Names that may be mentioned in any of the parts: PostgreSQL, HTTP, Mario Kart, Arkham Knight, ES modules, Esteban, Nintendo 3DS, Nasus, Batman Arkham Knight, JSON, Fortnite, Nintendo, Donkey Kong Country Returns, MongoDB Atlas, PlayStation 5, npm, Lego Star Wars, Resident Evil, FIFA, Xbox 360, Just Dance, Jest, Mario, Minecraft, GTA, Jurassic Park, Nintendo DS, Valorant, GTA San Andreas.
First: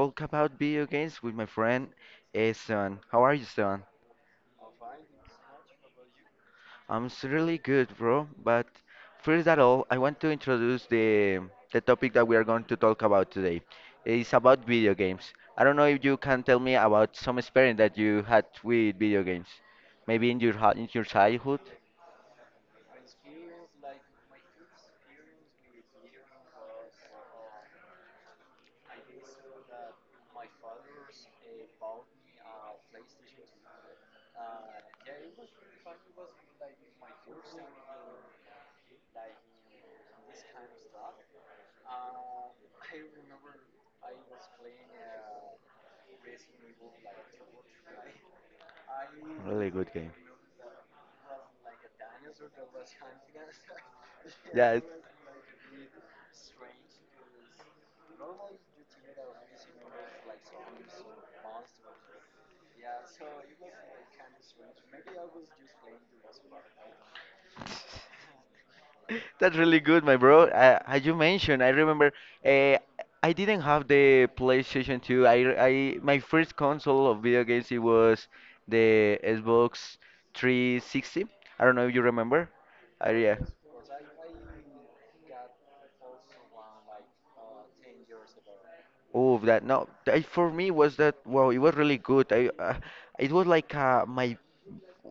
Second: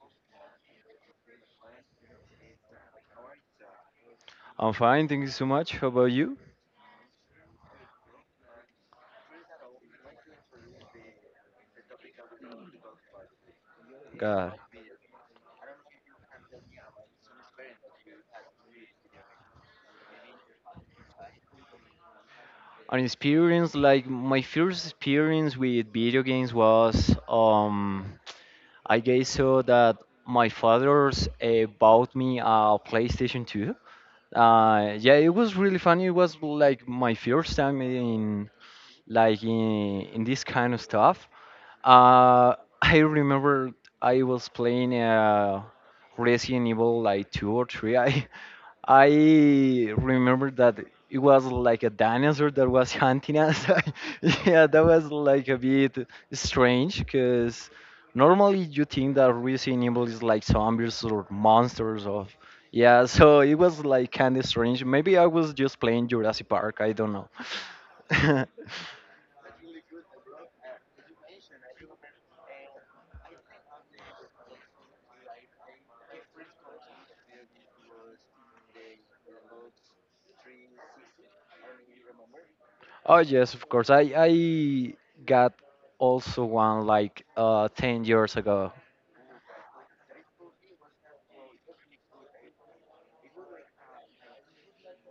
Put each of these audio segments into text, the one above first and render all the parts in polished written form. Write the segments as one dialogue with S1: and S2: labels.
S1: talk about video games with my friend Esteban. How are you, Esteban?
S2: I'm fine, thank you so much. How about you?
S1: Really good, bro. But first of all, I want to introduce the topic that we are going to talk about today. It's
S2: God.
S1: about video games. I don't know if you can tell me about some experience that you had with video games. Maybe in in your childhood.
S2: An experience like my first experience with video games was I guess so that my father's bought me a PlayStation 2. Yeah, it was really funny. It was like my first time in in this kind of stuff. Uh I remember I was playing Resident Evil like two or three. I
S1: Really good game.
S2: remember that it was like a dinosaur that was hunting us. Yeah,
S1: Yeah, it-
S2: that was like a bit strange because normally you think that Resident Evil is like zombies or monsters of yeah, so it was like kind of strange. Maybe I was just playing Jurassic Park. I don't know.
S1: That's really good, my bro. As you mentioned, I remember uh, I didn't have the PlayStation 2. My first console of video games, it was the Xbox 360. I don't know if you remember.
S2: Oh
S1: Yeah.
S2: yes, of course. I got also one like 10 years ago.
S1: Oh, that no, that for me was that. Wow, it was really good. I, it was like my.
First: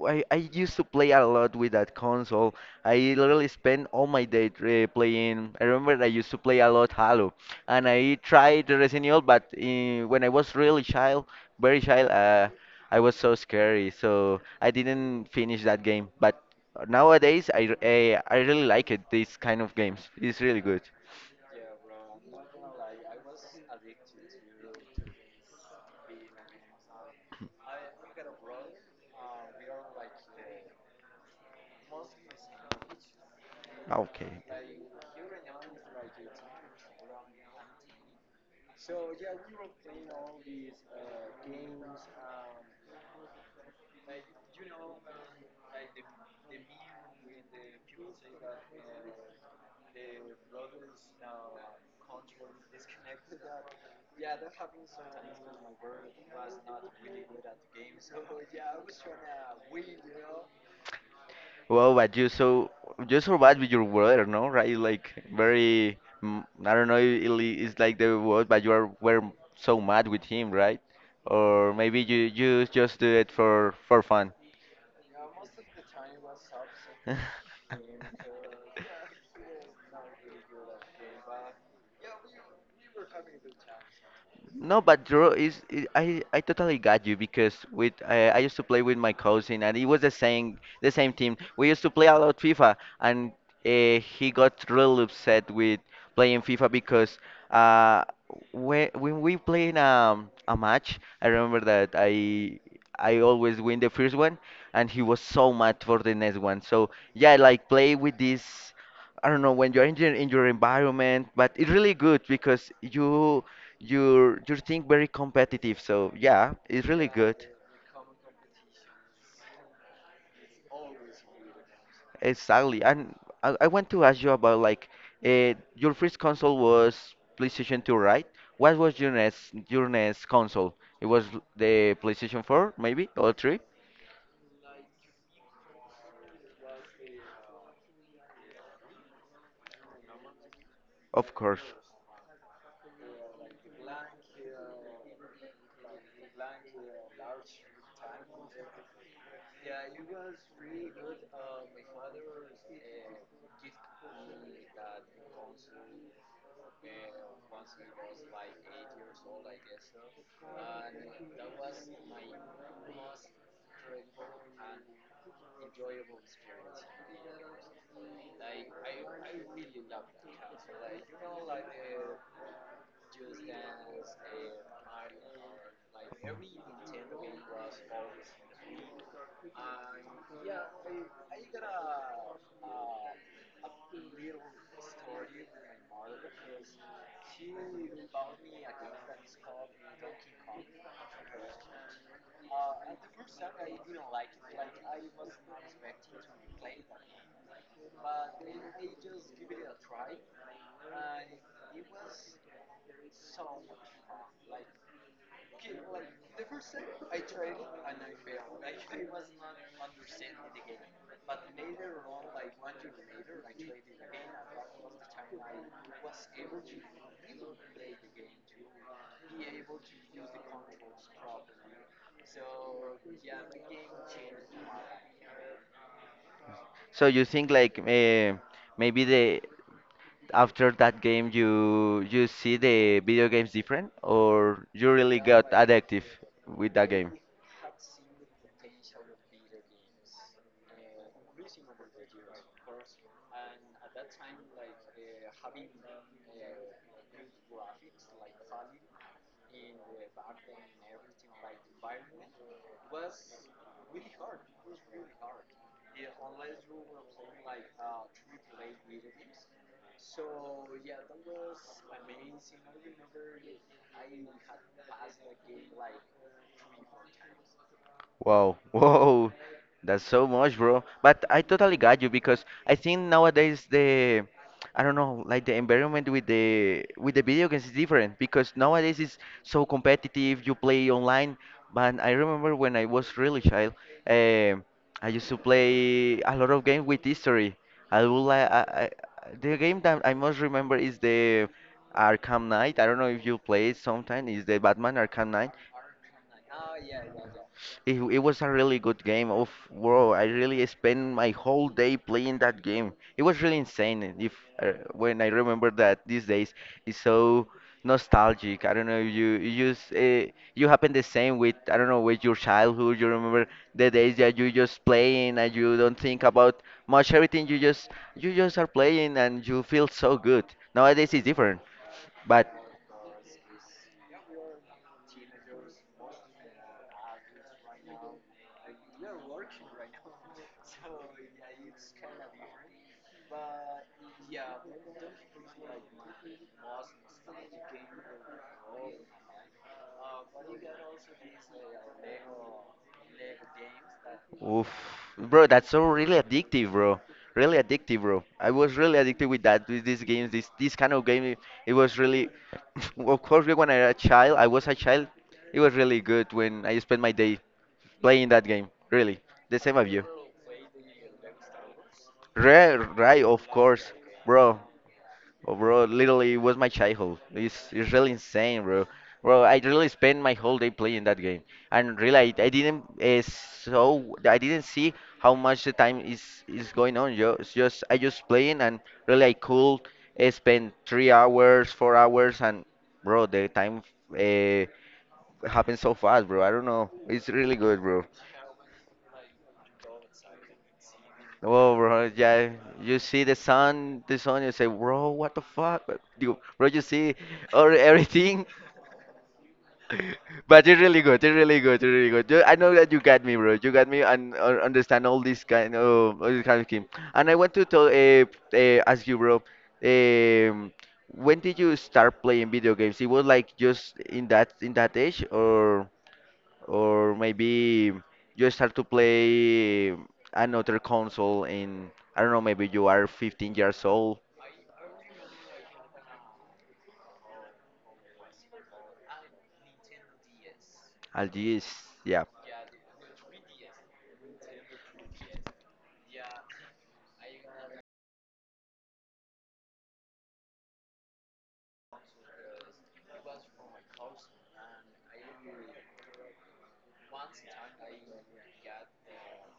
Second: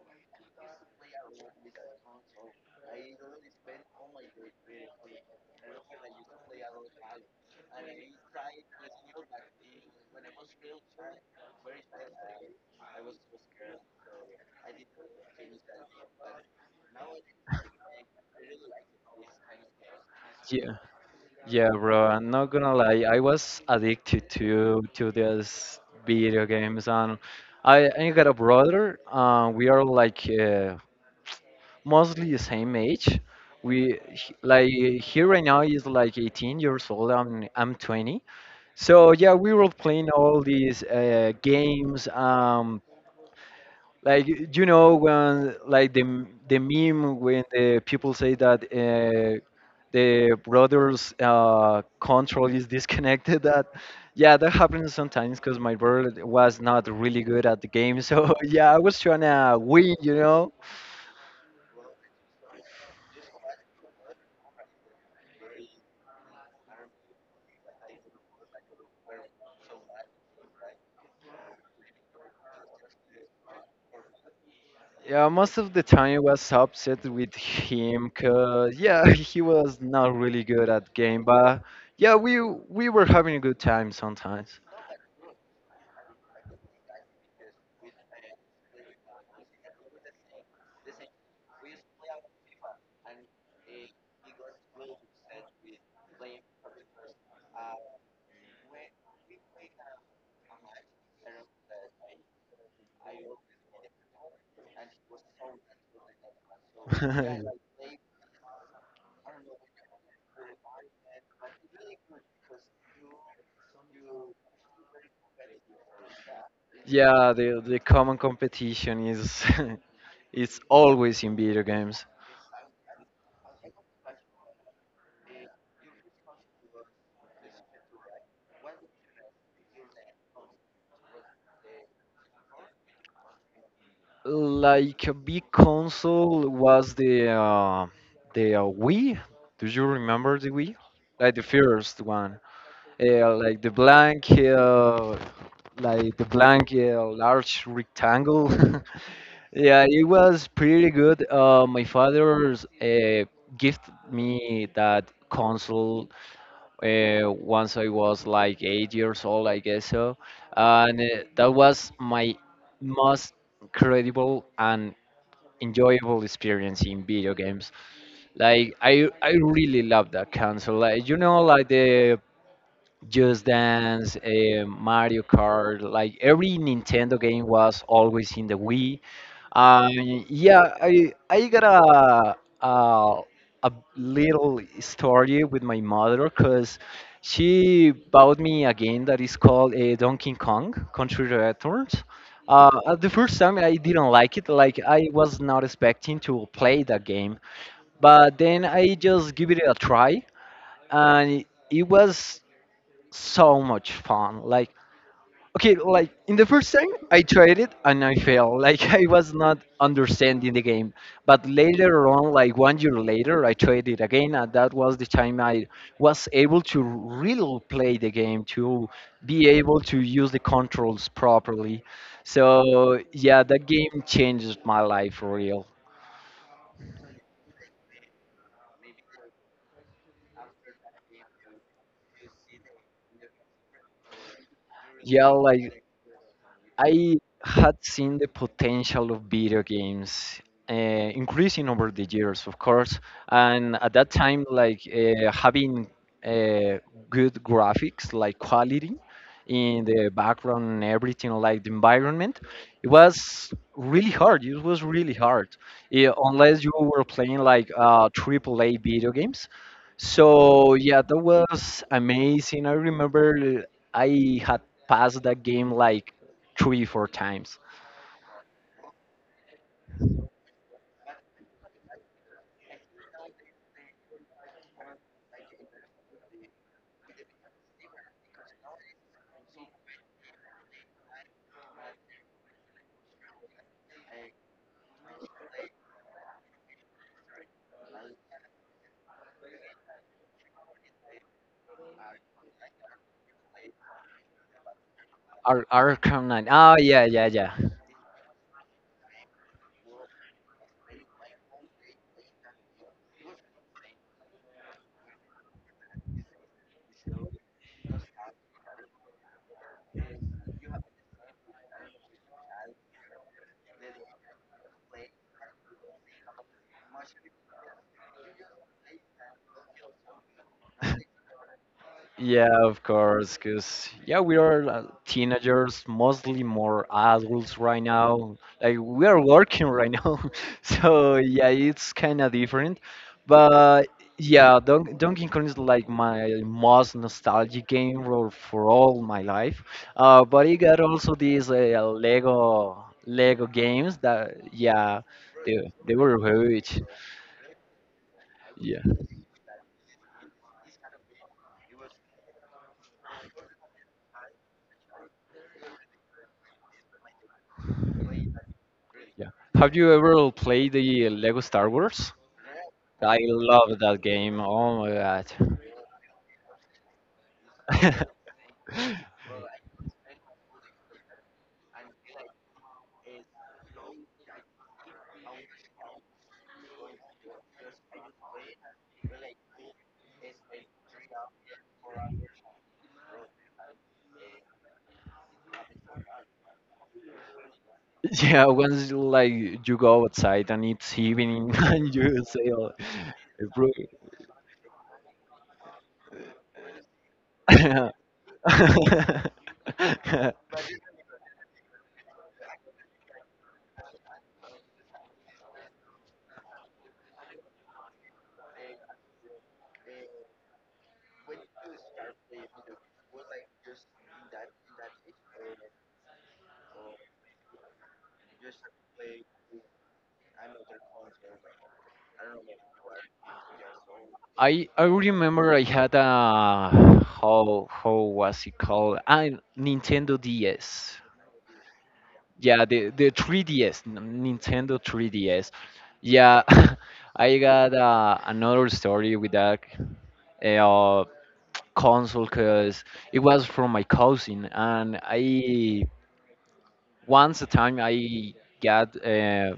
S1: I used to play a lot with that console. I literally spent all my day playing. I remember I used to play a lot Halo, and I tried the Resident Evil, but when I was really child, very child, I was so scary, so I didn't finish that game. But nowadays, I really like it. These kind of games, it's really good.
S2: Yeah, bro, I'm not gonna lie. I was addicted to these video games, and I got a brother. We are like mostly the same age.
S1: Ah, okay.
S2: Like he right now is like 18 years old. I'm 20. So yeah, we were playing all these games. Like you know when like the meme when the people say that the brother's control is disconnected. That yeah, that happens sometimes because my brother was not really good at the game. So yeah, I was trying to win. You know.
S1: Well, but you so you survive with your water, no? Right? Like very, I don't know. It's like the word, but you are were so mad with him, right? Or maybe you just do it for fun.
S2: Yeah, most of the time I was upset with him because yeah, he was not really good at game. But yeah, we were having a good time sometimes.
S1: No, but draw is I I totally got you because with I used to play with my cousin and it was the same team. We used to play a lot FIFA, and he got real upset with playing FIFA because uh when we playing a match. I remember that I always win the first one, and he was so mad for the next one. So yeah, like play with this. I don't know when you're in your environment, but it's really good because you think very competitive. So yeah, it's really
S2: Yeah,
S1: good.
S2: the common competition is it's always in video games.
S1: Exactly. And I want to ask you about like your first console was PlayStation 2, right? What was your next console? It was the PlayStation 4, maybe, or 3?
S2: Like a big console was the Wii. Do you remember the Wii?
S1: Of
S2: Like the
S1: course.
S2: first one, uh, like the blank, uh, like the blank large rectangle. Yeah, it was pretty good. My father's gift me that console once I was like 8 years old, I guess so. And that was my most incredible and enjoyable experience in video games. Like I really love that console. Like you know, like the Just Dance, Mario Kart, like every Nintendo game was always in the Wii. Uh, yeah, I got a, a little story with my mother because she bought me a game that is called a Donkey Kong Country Returns. At the first time, I didn't like it. Like I was not expecting to play that game, but then I just give it a try, and it was so much fun. Like okay, like in the first time I tried it and I failed, like I was not understanding the game, but later on, like one year later, I tried it again, and that was the time I was able to really play the game, to be able to use the controls properly. So yeah, that game changed my life for real.
S1: So you think like maybe the after that game you you see the video games different, or you really
S2: Yeah,
S1: got
S2: like
S1: addictive with that game?
S2: I had seen the potential of video games increasing over the years, of course, and at that time, like having uh, good graphics, like quality in the background and everything, like the environment, it was really hard. It was really hard. Yeah, unless you were playing like triple A video games. So yeah, that was amazing. I remember I had passed that game like three, four times.
S1: Wow, whoa, that's so much, bro. But I totally got you because I think nowadays I don't know, like the environment with the video games is different because nowadays it's so competitive. You play online, but I remember when I was really child, um, I used to play a lot of games with history. I would like I, the game that I most remember is the Arkham Knight. I don't know if you play it sometime. Is the Batman Arkham Knight?
S2: Arkham Knight. Oh yeah, yeah, yeah.
S1: It was a really good game. Of bro, I really spent my whole day playing that game. It was really insane. If when I remember that these days, it's so nostalgic. I don't know. You you happen the same with I don't know with your childhood. You remember the days that you just playing and you don't think about much everything. You just are playing and you feel so good. Nowadays it's different, but
S2: Yeah, of course, because yeah, we are teenagers, mostly more adults right now. Like we are working right now, so yeah, it's kind of different. But yeah, Donkey Kong is like my most nostalgic game for all my life. But I got also these Lego games that
S1: oof,
S2: yeah,
S1: bro,
S2: they
S1: that's so
S2: they
S1: really
S2: were
S1: addictive,
S2: huge.
S1: bro. Really addictive, bro. I was
S2: Yeah,
S1: really addicted with that, with these games, this kind of game. It was really, of course, when I was a child, I was a child. It was really good when I spent my day playing that game. Really,
S2: yeah.
S1: the same
S2: Have
S1: of
S2: you
S1: you.
S2: ever played the Lego Star Wars?
S1: Right,
S2: I
S1: right, of
S2: love
S1: course,
S2: that game.
S1: bro.
S2: Oh my god.
S1: Oh, bro, literally it was my childhood. It's really insane, bro. Bro, I really spent my whole day playing that game, and really I didn't I didn't see how much the time is going on. Yo, it's just I just playing, and really I could spend 3 hours, 4 hours, and bro, the time uh, happens so fast, bro. I don't know. It's really good, bro.
S2: Yeah, once like you go outside and it's evening,
S1: Oh,
S2: and
S1: bro,
S2: you
S1: yeah.
S2: say, oh,
S1: You see the
S2: bro.
S1: sun, you say, bro, what the fuck? But you- Bro, you see or everything. But you're really good. You're really good. You're really good. You, I know that you got me, bro. You got me and understand all this kind of thing. And I want to tell, ask you, bro. Um, when did you start playing video games? It was like just in that age, or maybe you start to play another console in I don't know. Maybe you are 15 years old.
S2: I remember I had a how was it called? I Nintendo DS.
S1: At least, yeah.
S2: Yeah, the 3DS, Nintendo 3DS. Yeah, I got another story with that console, because it was from my cousin, and I once a time I got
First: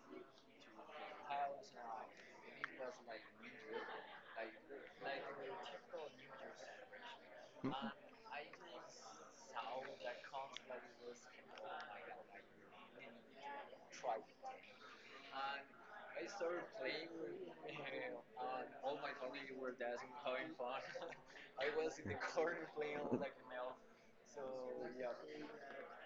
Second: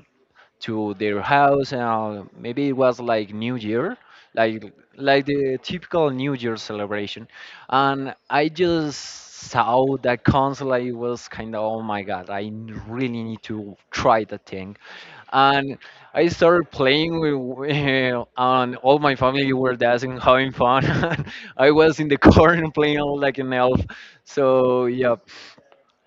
S2: to their house, and maybe it was like New Year, like like the typical New Year celebration,
S1: Hmm?
S2: and I just saw that console. I was kind of, oh my god, I really need to try that thing. And I started playing with, and all my family were dancing, having fun. I was in the corner playing like an elf. So yeah,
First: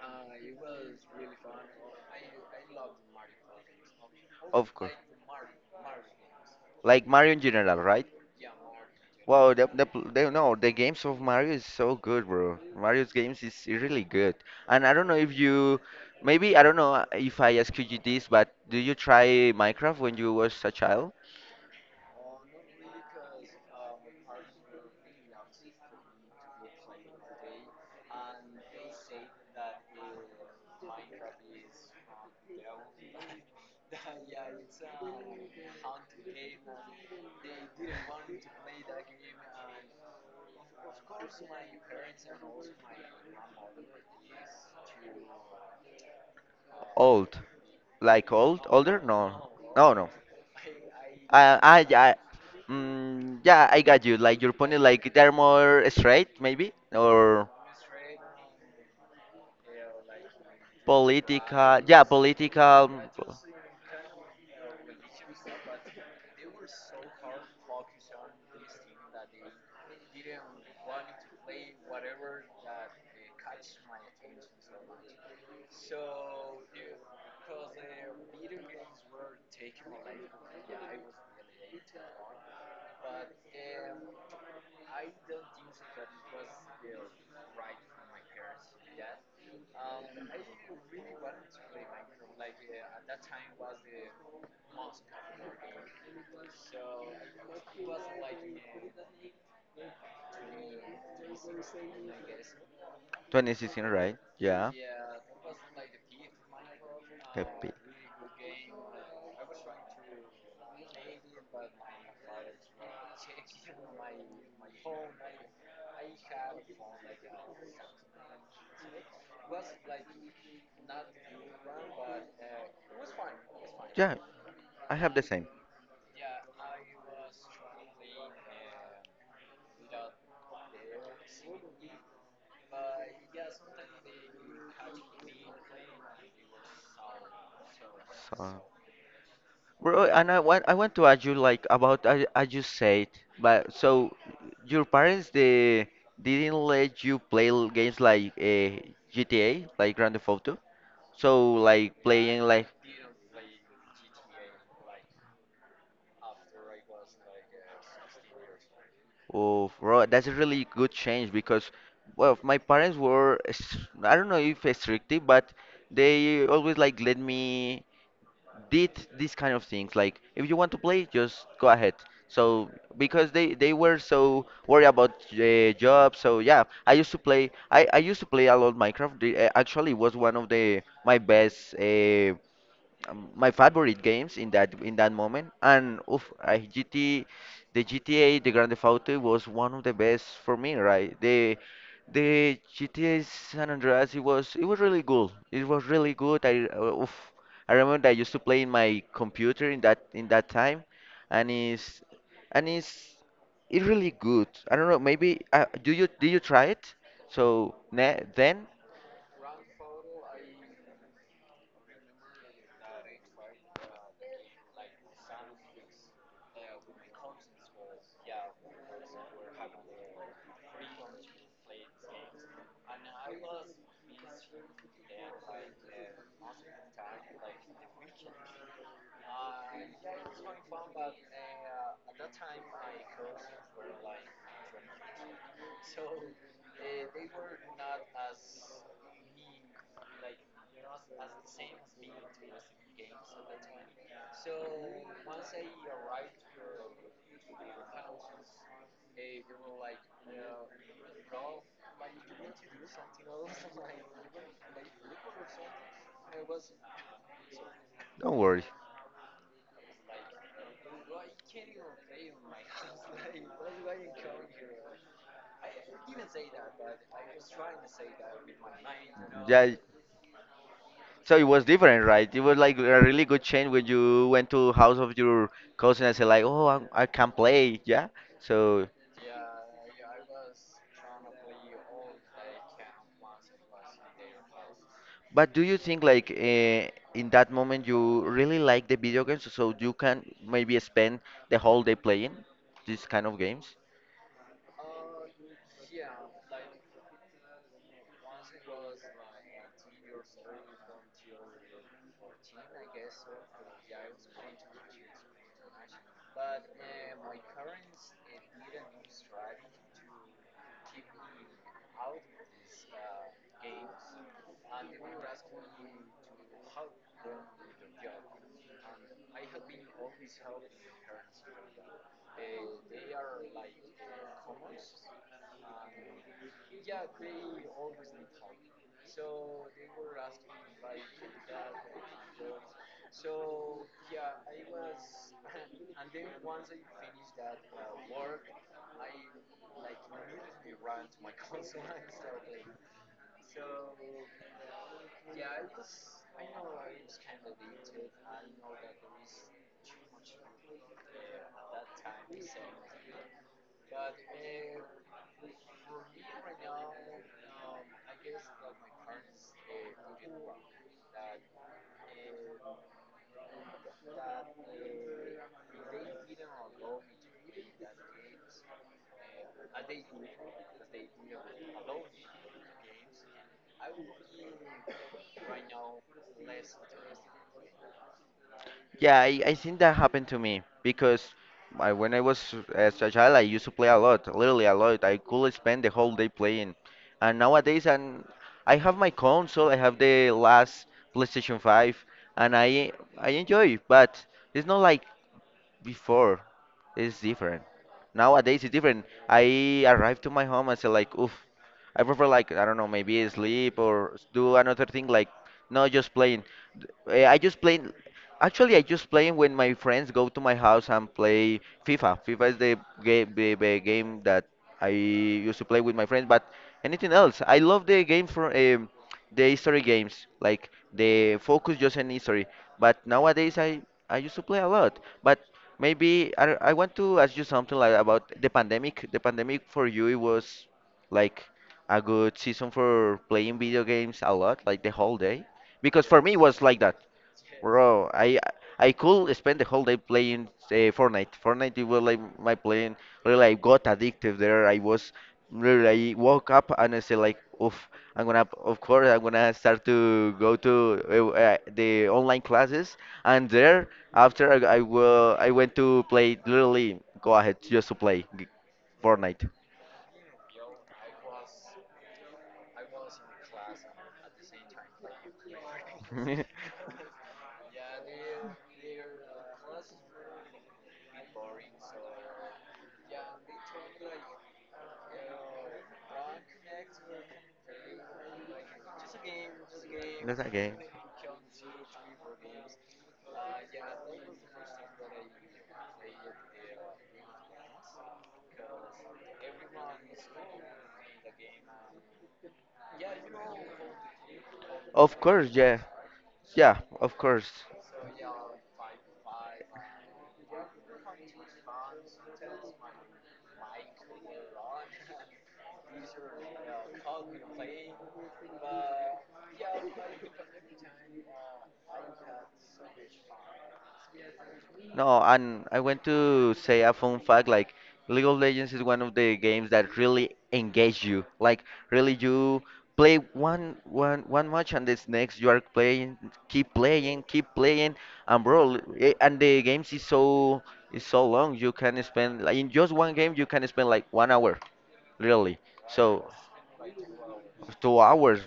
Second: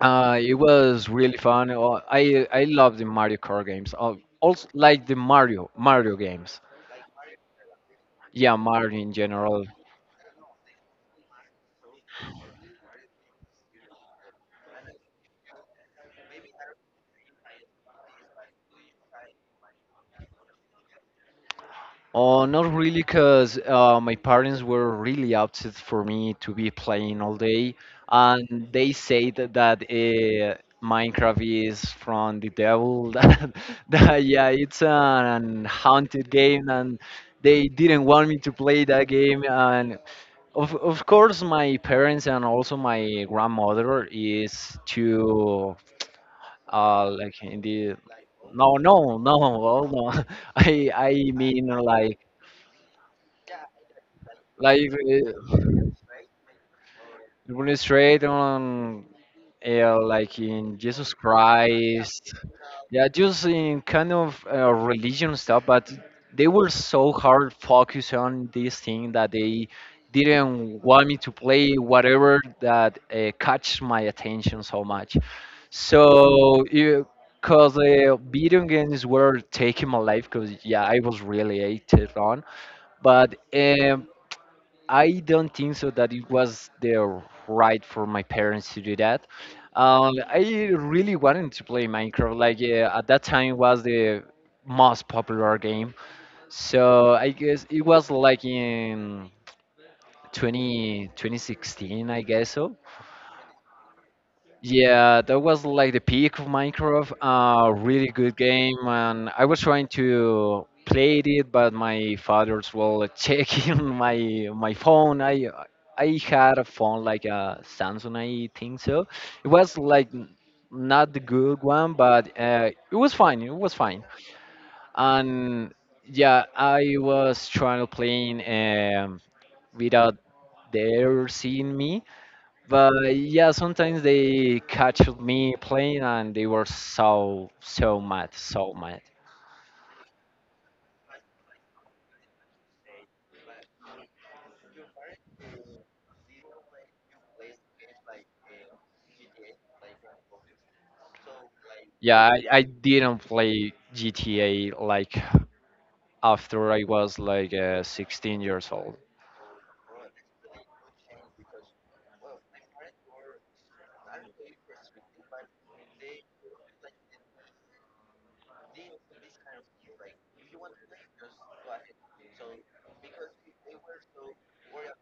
S2: it
S1: was
S2: was
S1: really
S2: really
S1: fun.
S2: fun. I
S1: I
S2: love
S1: loved
S2: the Mario Kart games.
S1: Mario
S2: Also
S1: of course.
S2: like the Mario games.
S1: Like Mario in general, right?
S2: Yeah, Mario in
S1: Wow,
S2: general.
S1: the, pl- the no, the games of Mario is so good, bro. Mario's games is really good. And I don't know if you, maybe I don't know if I ask you this, but do you try Minecraft when you was a child?
S2: Oh, not really, because my parents were really upset for me to be playing all day, and they said that Minecraft is from the devil. That, that Yeah, it's an haunted game, and they didn't want me to play that game. And of course, my parents and also my grandmother is too like
S1: Old.
S2: in the
S1: Like old,
S2: no
S1: older?
S2: no no
S1: No,
S2: well
S1: no, no.
S2: no I
S1: Uh,
S2: mean
S1: I, I, yeah, I got you. Like your point is
S2: like
S1: like they're more straight, maybe, or
S2: demonstrate on like in Jesus
S1: political. Yeah,
S2: Christ.
S1: political.
S2: Yeah, just in kind of religion stuff, but they were so hard focused on this thing that they didn't want me to play whatever that catch my attention so much. So you. Cause video games were taking my life, cause yeah, I was really hated on. But I don't think so that it was the right for my parents to do that. I really wanted to play Minecraft. Like at that time was the most popular game. So I guess it was like in 2016, I guess so.
S1: 2016, right? Yeah.
S2: Yeah, that was like the peak of Minecraft.
S1: Happy.
S2: A really good game, and I was trying to play it, but my father's well checking my phone. I had a phone like a Samsung, I think so. It was like not the good one, but it was fine. It was fine,
S1: Yeah, I have the same.
S2: and yeah, I was trying to play um, without their seeing me, but yeah, sometimes they catch me playing, and they were so so mad,
S1: So,
S2: so mad.
S1: bro, and I want to ask you like about I just said, but so your parents they didn't let you games like GTA, like Grand Theft Auto. So like
S2: Yeah,
S1: playing
S2: I
S1: like
S2: didn't play GTA like after I was like 16 years old.
S1: oh bro, that's a really good change because well my parents were I don't know if restrictive, but they always like let me. Did these kind of things like if you want to play just go ahead, so because they were so worried about jobs. So yeah, I used to play i used to play a lot Minecraft. Actually was one of the my best my favorite games in that moment. And oof, I G T, the GTA, the Grand Theft Auto was one of the best for me, right? The GTA San Andreas, it was really good. It was really good. I oof, I remember I used to play in my computer in that time, and and it's it's really good. I don't know. Maybe do you try it? So ne then don't worry. Yeah, so it was different, right? It was like a really good change when you went to house of your cousin and said like, "Oh, I can play." Yeah. So, but do you think like in that moment you really like the video games, so you can maybe spend the whole day playing these kind of games? Yeah, I think that happened to me because when I was as a child, I used to play a lot, literally a lot. I could spend the whole day playing. And nowadays, and I have my console, I have the last PlayStation 5, and I enjoy, but it's not like before. It's different. Nowadays, it's different. I arrive to my home and say like, oof, I prefer like I don't know, maybe sleep or do another thing like not just playing. I just playing. Actually, I just play when my friends go to my house and play FIFA. FIFA is the, game, the game that I used to play with my friends. But anything else, I love the game for the history games, like the focus just on history. But nowadays, I used to play a lot. But maybe I, don't- I want to ask you something like about the pandemic. The pandemic for you, it was like a good season for playing video games a lot, like the whole day. Because for me, it was like that. Bro, I could spend the whole day playing Fortnite. Fortnite it was like my playing. Really, I got addicted there. I was really. I woke up and I said like, oof, I'm gonna. Of course, I'm gonna start to go to the online classes. And there, after I went to play. Literally, go ahead just to Fortnite. That's a game. Of course, yeah. Yeah, of course. No, and I want to say a fun fact like League of Legends is one of the games that really engage you. Like really you play one match and this next you are playing, keep playing, keep playing, and bro and the games is so long you can spend like in just one game you can spend like 1 hour really. So 2 hours